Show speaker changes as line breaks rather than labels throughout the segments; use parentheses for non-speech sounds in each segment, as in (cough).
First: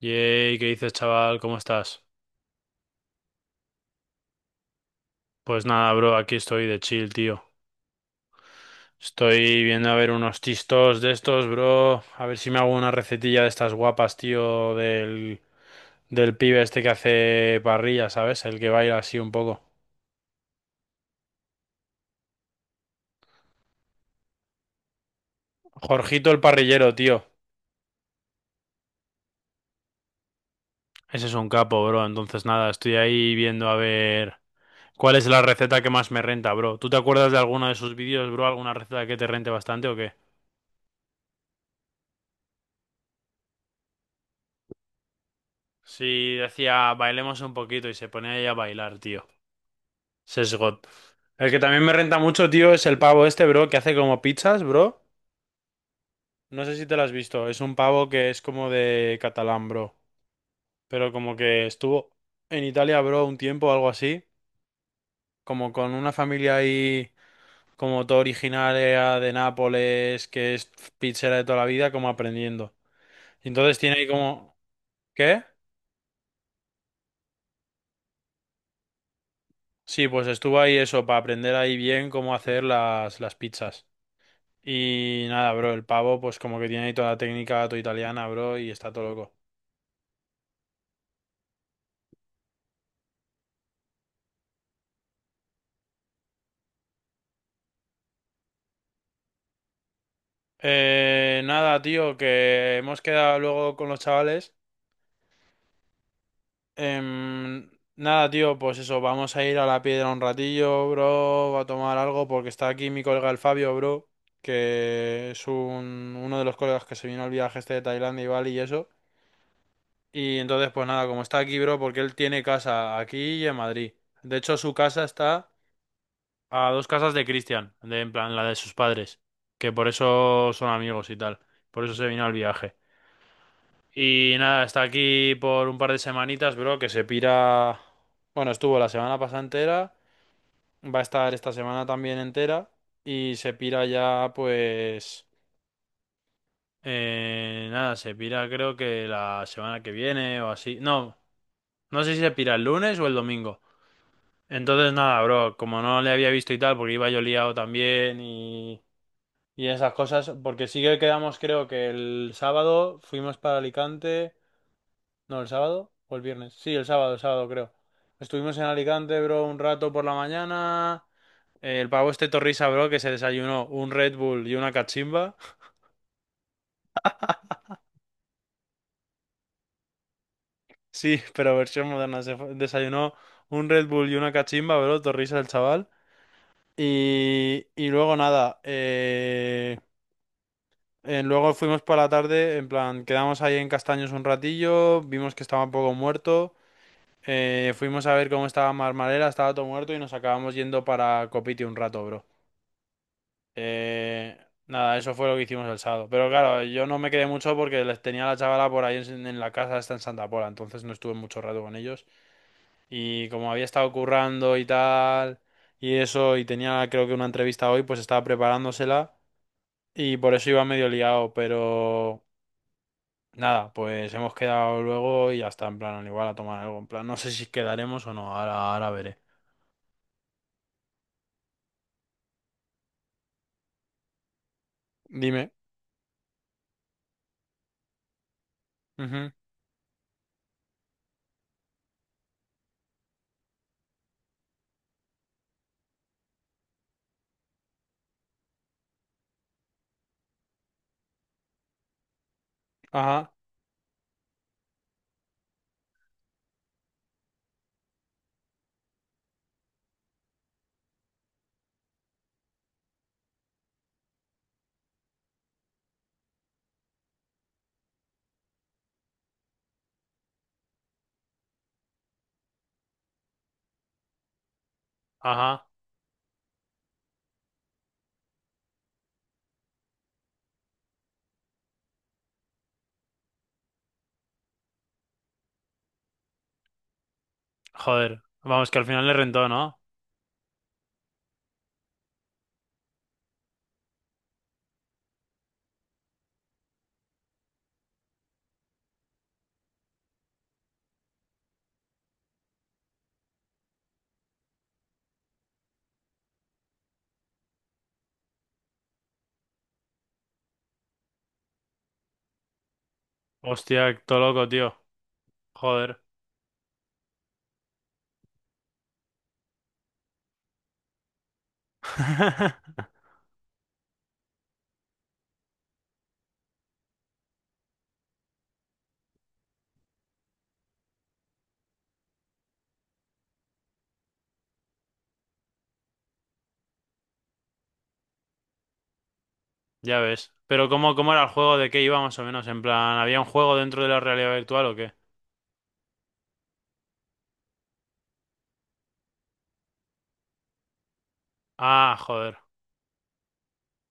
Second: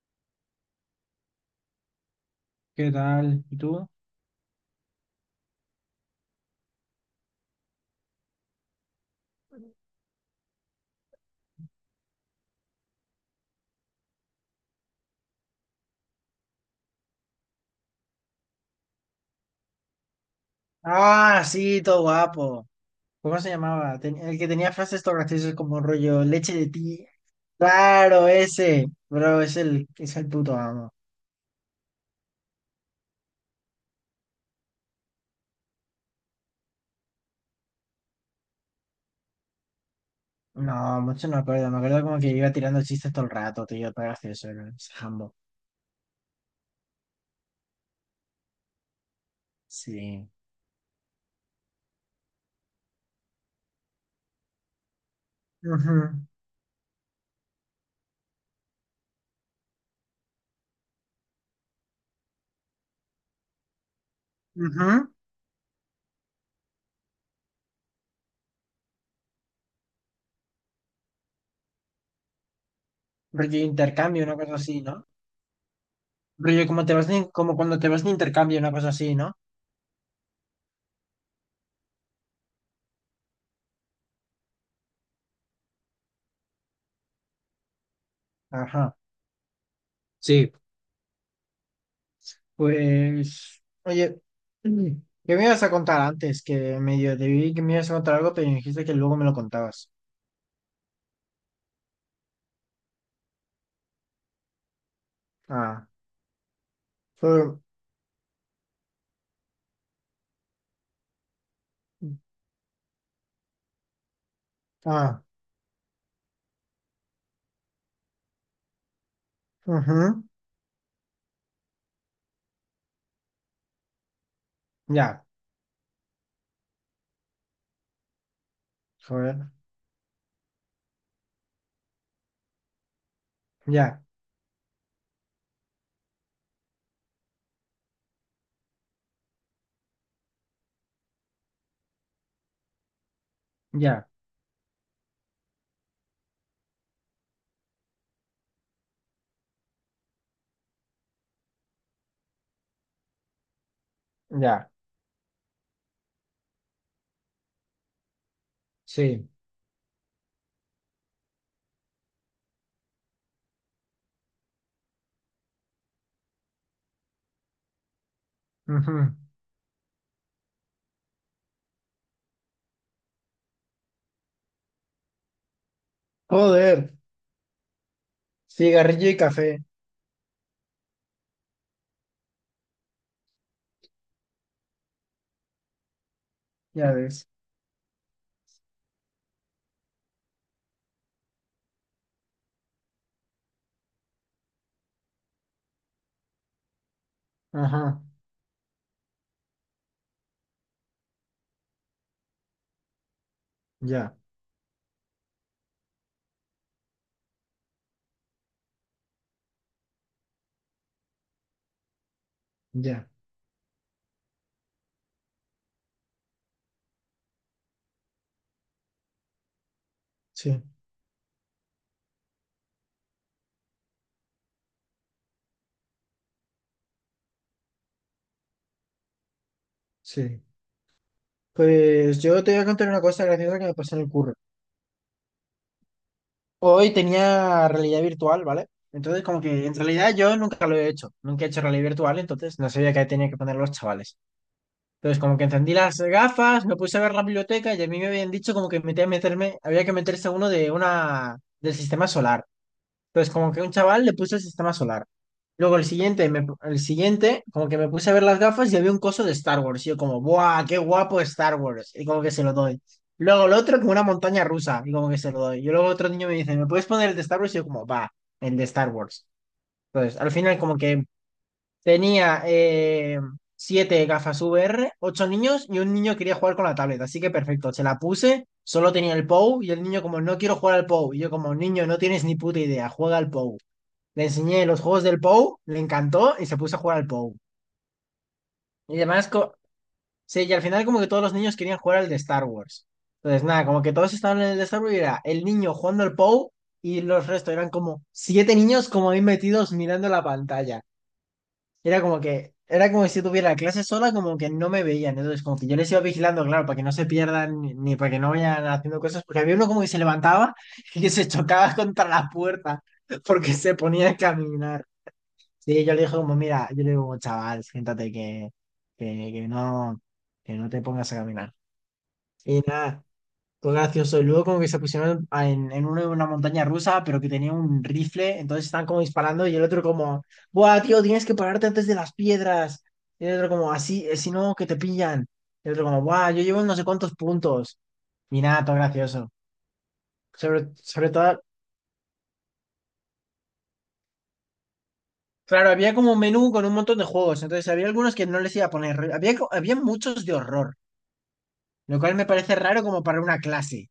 Yay, ¿qué dices, chaval? ¿Cómo estás?
¿Qué tal? ¿Y tú?
Pues nada, bro, aquí estoy de chill, tío. Estoy viendo a ver unos tistos de estos, bro. A ver si me hago una recetilla de estas guapas, tío, del pibe este que hace parrilla, ¿sabes? El que baila así un poco.
Ah, sí, todo guapo. ¿Cómo se llamaba? El que tenía frases todo graciosas como rollo
Jorgito el
leche de
parrillero,
ti.
tío.
Claro, ese. Bro, es el puto amo.
Ese es un capo, bro. Entonces nada, estoy ahí viendo a ver cuál es la receta que más me renta, bro. ¿Tú te acuerdas de alguno de sus vídeos, bro? ¿Alguna receta que te rente bastante o qué?
No, mucho no me acuerdo. Me acuerdo como que iba tirando chistes todo el rato, tío. Todo gracioso, era ese jambo.
Sí, decía, bailemos un poquito y se ponía ahí a bailar, tío.
Sí.
Sesgot. El que también me renta mucho, tío, es el pavo este, bro, que hace como pizzas, bro.
Ujú,
No sé si te lo has visto. Es un pavo que es como de catalán, bro. Pero como que estuvo en Italia, bro, un tiempo o algo así.
ujú.
Como con una familia ahí, como todo originaria de Nápoles, que es pizzera de toda la vida, como aprendiendo.
Rollo
Entonces tiene ahí
intercambio, una cosa
como...
así, ¿no?
¿Qué?
Rollo como te vas como cuando te vas de intercambio, una cosa así, ¿no?
Sí, pues estuvo ahí eso, para aprender ahí bien cómo hacer las pizzas. Y nada, bro, el pavo, pues como que tiene ahí toda la técnica todo italiana, bro, y está
Ajá.
todo loco.
Pues, oye, mm, ¿qué me ibas a contar antes? Que medio te vi que me ibas a contar algo, pero dijiste que luego me lo contabas.
Nada, tío, que hemos quedado luego con los chavales.
Ah, fue-
Em, Nada, tío, pues eso, vamos a ir a la piedra un ratillo, bro, a tomar algo, porque está aquí mi colega el Fabio, bro,
ah,
que es uno de los colegas que se vino al viaje este de Tailandia y Bali y eso.
ujú,
Y entonces, pues nada, como está aquí, bro, porque él tiene casa aquí y en Madrid. De hecho, su casa
ya,
está a dos casas de Cristian, de, en plan la de sus padres,
joder,
que por eso son amigos y tal, por eso se vino al viaje.
ya,
Y nada, está aquí por un par de semanitas, bro, que se pira... Bueno, estuvo la semana pasada entera, va a estar esta semana también entera y se pira
ya,
ya pues... nada, se pira creo que la semana que viene o así. No, no sé si se pira el lunes o el domingo.
ya,
Entonces nada, bro, como no le había visto y tal, porque iba yo liado también y
sí,
esas cosas, porque sí que quedamos, creo que el sábado fuimos para Alicante. No, el sábado o el viernes. Sí, el sábado creo. Estuvimos en
ujú.
Alicante, bro, un rato por la mañana. El pavo este Torrisa, bro, que se desayunó un Red Bull y una cachimba. (laughs)
Joder, cigarrillo y café,
Sí, pero versión moderna. Desayunó un Red Bull y una cachimba, bro, Torrisa el chaval.
ya ves,
Y luego nada, luego fuimos por la tarde, en plan, quedamos ahí en Castaños un ratillo, vimos que estaba un poco muerto.
ajá,
Fuimos a ver cómo estaba Marmarela, estaba todo muerto y nos acabamos yendo para Copiti un rato, bro.
ya,
Eh, Nada, eso fue lo que hicimos el sábado. Pero claro, yo no me quedé mucho porque les tenía a la chavala por ahí en la casa, está en Santa Pola, entonces no estuve mucho rato con ellos.
ya,
Y como había estado currando y tal, y eso, y tenía creo que una entrevista hoy, pues estaba preparándosela y por eso
sí,
iba medio liado, pero... Nada, pues hemos quedado luego y ya está, en plan, igual a tomar algo, en plan, no sé si quedaremos o no, ahora, ahora veré.
sí. Pues yo te voy a contar una cosa graciosa que me pasó en el curro.
Dime.
Hoy tenía realidad virtual, ¿vale? Entonces,
Ujú.
como que en realidad yo nunca lo he hecho, nunca he hecho realidad virtual, entonces no sabía qué tenía que poner los chavales. Entonces, como que encendí las gafas, me puse a ver la biblioteca y a mí me habían dicho como que metía a meterme, había que meterse uno de una del sistema solar.
Ajá.
Entonces, como que un chaval le puso el sistema solar. Luego el siguiente, el siguiente, como que me puse a ver las gafas y había un coso de Star Wars. Y yo como, ¡buah, qué guapo Star Wars! Y como que se lo doy. Luego el otro como una montaña rusa y como que se lo doy. Y luego otro niño me dice, ¿me puedes poner el de Star Wars? Y yo como, va, el de Star Wars. Entonces, al final como que tenía siete gafas VR, ocho niños
Ajá.
y un niño quería jugar con la tablet. Así que perfecto, se la puse, solo tenía el POU y el niño como, no quiero jugar al POU. Y yo como, niño, no tienes ni puta idea, juega al POU. Le enseñé los juegos del Pou, le encantó y se puso a jugar al Pou.
Joder. Vamos, que al
Y
final le
además,
rentó, ¿no?
sí, y al final como que todos los niños querían jugar al de Star Wars. Entonces, nada, como que todos estaban en el de Star Wars y era el niño jugando al Pou y los restos eran como siete niños como ahí metidos mirando la pantalla. Era como que, era como si tuviera clase sola, como que no me veían. Entonces, como que yo les iba vigilando, claro, para que no se pierdan ni para que no vayan haciendo cosas, porque había uno como que se levantaba (laughs) y que se chocaba contra la puerta porque se
Hostia,
ponía a
todo loco, tío.
caminar. Sí, yo
Joder.
le dije como, mira, yo le digo como, chaval, siéntate que, que no, que no te pongas a caminar. Y
(laughs)
nada, fue gracioso. Y luego como que se pusieron en, en una montaña rusa, pero que tenía un rifle, entonces están como disparando y el otro como, buah, tío, tienes que pararte antes de las piedras. Y el otro como, así, si no, que te pillan. Y el otro como, buah, yo llevo no sé cuántos puntos. Y nada, todo gracioso.
Ya ves.
Sobre,
Pero ¿cómo,
sobre
cómo era el
todo,
juego? ¿De qué iba más o menos? En plan, ¿había un juego dentro de la realidad virtual o qué?
claro, había como un menú con un montón de juegos, entonces había algunos que no les iba a poner, había muchos de horror.
Ah,
Lo cual me
joder.
parece raro como para una clase.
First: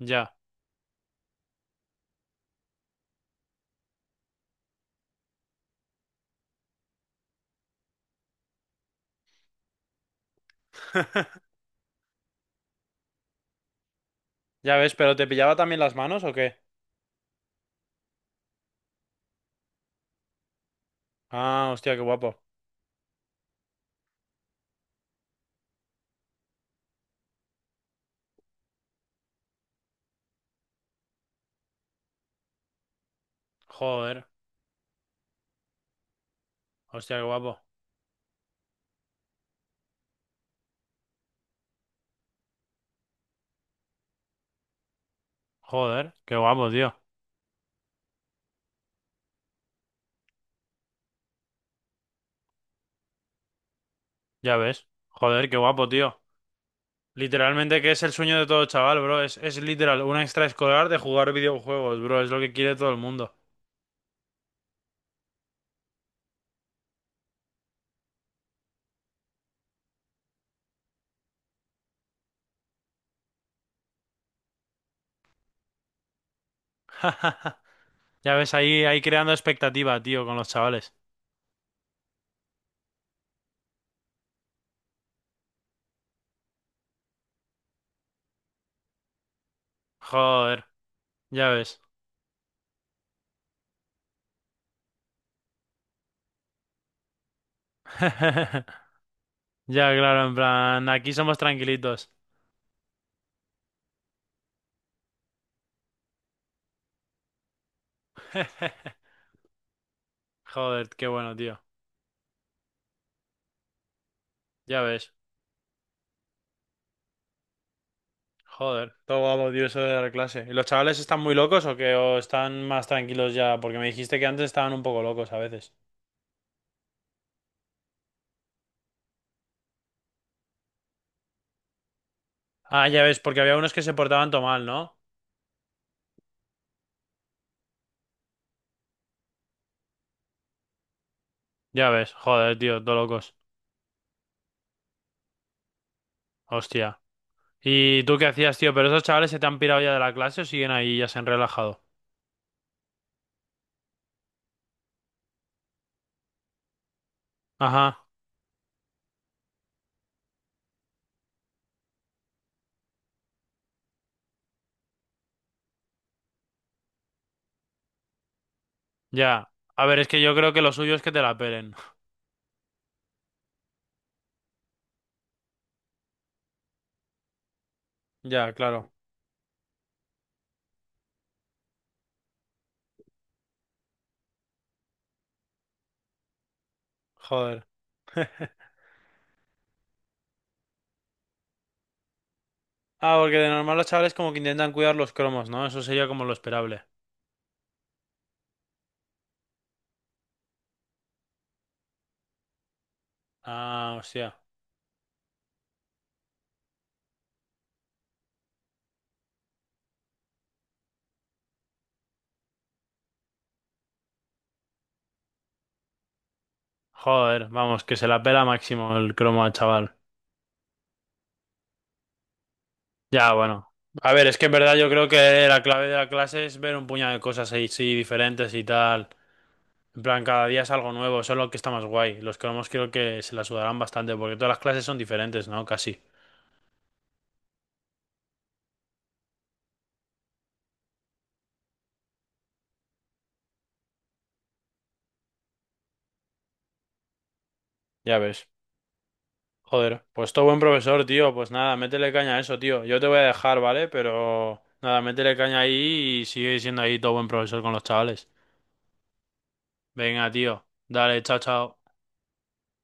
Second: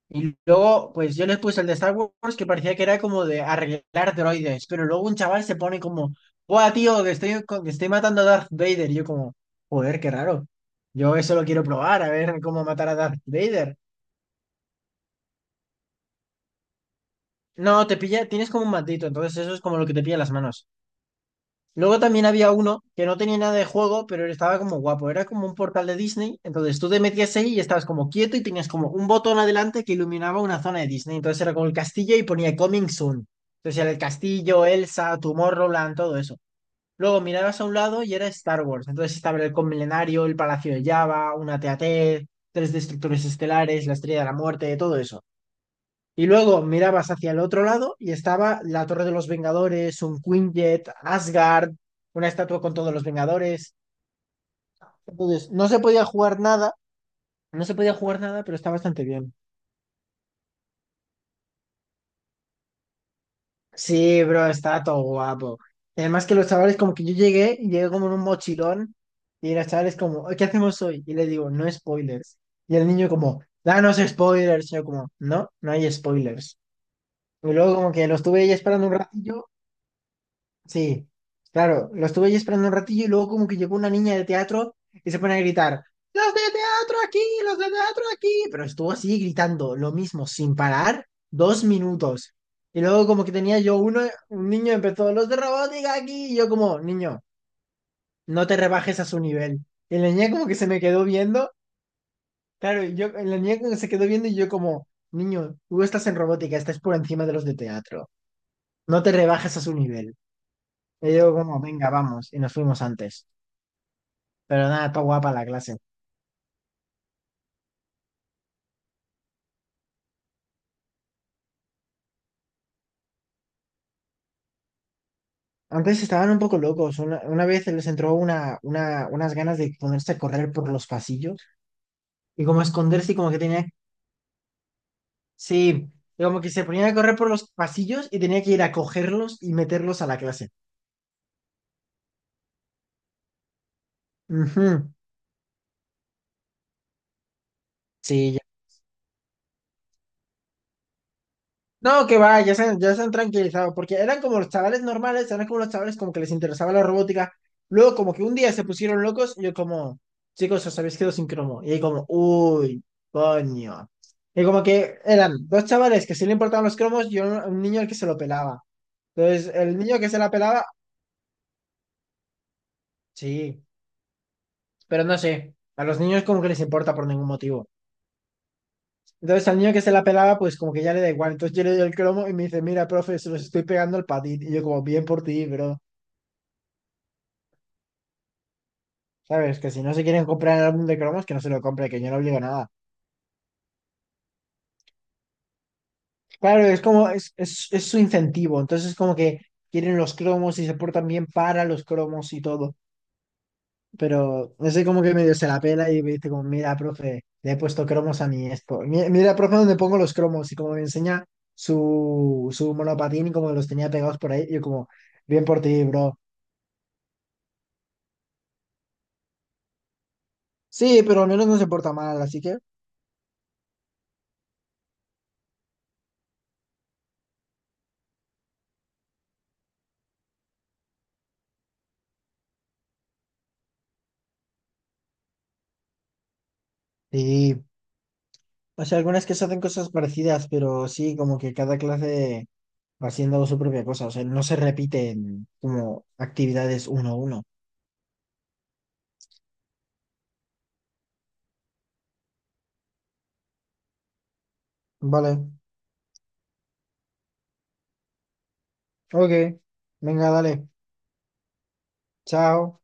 Ya.
Y luego, pues yo les puse el de Star Wars que parecía que era como de arreglar droides, pero luego un chaval se pone como, ¡buah, tío, que estoy, que estoy matando a Darth Vader! Y yo como, joder, qué raro. Yo eso lo
(laughs)
quiero probar, a ver cómo matar a Darth Vader.
Ya ves, pero ¿te pillaba también las manos o qué?
No, te pilla, tienes como un matito, entonces eso es como lo que te pilla en las manos.
Ah, hostia,
Luego
qué
también
guapo.
había uno que no tenía nada de juego, pero estaba como guapo. Era como un portal de Disney. Entonces tú te metías ahí y estabas como quieto y tenías como un botón adelante que iluminaba una zona de Disney. Entonces era como el castillo y ponía Coming Soon. Entonces era el
Joder.
castillo, Elsa, Tomorrowland, todo eso.
Hostia,
Luego
qué guapo.
mirabas a un lado y era Star Wars. Entonces estaba el Milenario, el Palacio de Java, una TAT, tres destructores estelares, la Estrella de la Muerte, todo eso.
Joder,
Y
qué
luego
guapo, tío.
mirabas hacia el otro lado y estaba la Torre de los Vengadores, un Quinjet, Asgard, una estatua con todos los Vengadores.
Ya ves. Joder,
Entonces,
qué
no se
guapo,
podía
tío.
jugar nada, no se
Literalmente que
podía
es el
jugar
sueño
nada,
de
pero
todo
está
chaval,
bastante
bro.
bien.
Es literal un extraescolar de jugar videojuegos, bro. Es lo que quiere todo el mundo.
Sí, bro, está todo guapo. Y además que los chavales, como que yo llegué, y llegué como en un mochilón, y los chavales como, ¿qué hacemos hoy? Y le digo, no spoilers. Y el niño como, danos spoilers. Y yo como, no, no hay spoilers. Y
(laughs)
luego como que lo
Ya
estuve ahí
ves, ahí,
esperando un
ahí creando
ratillo.
expectativa, tío, con los chavales.
Sí, claro, lo estuve ahí esperando un ratillo y luego como que llegó una niña de teatro y se pone a gritar, ¡los de teatro aquí! ¡Los de teatro aquí! Pero estuvo así gritando lo mismo, sin
Joder,
parar,
ya
dos
ves.
minutos. Y luego como que tenía yo uno, un niño empezó, ¡los de robótica aquí! Y yo como, niño, no te
(laughs)
rebajes a su nivel.
Ya,
Y la
claro,
niña
en
como que se me
plan,
quedó
aquí somos
viendo,
tranquilitos.
claro, y yo, la niña como que se quedó viendo y yo como, niño, tú estás en robótica, estás por encima de los de teatro. No
(laughs)
te rebajes a su nivel.
Joder, qué
Y yo
bueno, tío.
como, venga, vamos. Y nos fuimos antes. Pero
Ya
nada, está
ves.
guapa la clase.
Joder, todo guapo, tío, eso de dar clase. ¿Y los chavales están muy locos o qué? ¿O están más tranquilos ya? Porque me dijiste que antes estaban un poco locos a veces.
Antes estaban un poco locos. Una vez les entró unas ganas de ponerse a correr por los pasillos y como
Ah, ya
esconderse y
ves,
como que
porque había
tenía...
unos que se portaban todo mal, ¿no?
Sí, y como que se ponían a correr por los pasillos y tenía que ir a cogerlos y meterlos a la clase.
Ya ves, joder, tío, todo locos.
Ujú.
Hostia. ¿Y tú qué
Sí,
hacías, tío? ¿Pero esos chavales se te han pirado ya de la clase o siguen ahí y ya se han relajado?
no, que va, ya se han tranquilizado, porque eran como los chavales normales, eran como los chavales como que les interesaba la robótica. Luego
Ajá,
como que un día se pusieron locos y yo como, chicos, os habéis quedado sin cromo. Y ahí como, uy, coño. Y como que eran dos chavales que sí le importaban los cromos y un niño al que se lo pelaba.
ya.
Entonces, el
A ver,
niño
es
que se
que
la
yo creo que
pelaba,
lo suyo es que te la pelen. (laughs)
sí, pero no sé, a los niños como que les importa por ningún motivo.
Ya, claro.
Entonces al niño que se la pelaba, pues como que ya le da igual. Entonces yo le doy el cromo y me dice, mira, profe, se los estoy pegando al patín. Y yo como, bien por ti, bro.
Joder. (laughs)
¿Sabes? Que si no se quieren comprar el álbum de cromos, que no se lo compre, que yo no obligo a nada.
Ah, porque de normal los chavales como que intentan cuidar los cromos, ¿no? Eso sería como lo
Claro, es
esperable.
como, es su incentivo. Entonces, como que quieren los cromos y se portan bien para los cromos y todo.
Ah, hostia.
Pero ese como que medio se la pela y me dice como, mira, profe, le he puesto cromos a mi esto. Mira, profe, dónde pongo los cromos y como me enseña su monopatín y como los tenía pegados por ahí. Yo como, bien por ti, bro.
Joder, vamos, que se la pela máximo el cromo al chaval.
Sí, pero al menos no se porta mal, así que...
Ya, bueno. A ver, es que en verdad yo creo que la clave de la clase es ver un puñado de cosas ahí, sí, diferentes y tal. En plan, cada día es algo nuevo, eso es lo que está más guay. Los cromos creo que se la sudarán bastante porque todas las clases son diferentes, ¿no? Casi.
Sí. O sea, algunas que se hacen cosas parecidas, pero sí, como que cada clase... va haciendo su propia cosa, o sea, no se repiten como actividades uno a uno.
Ya ves. Joder, pues todo buen profesor, tío. Pues nada, métele caña a eso, tío. Yo te voy a dejar, ¿vale? Pero nada, métele
Vale,
caña ahí y sigue siendo ahí todo buen profesor con los chavales.
ok,
Venga,
venga,
tío.
dale,
Dale, chao, chao.
chao.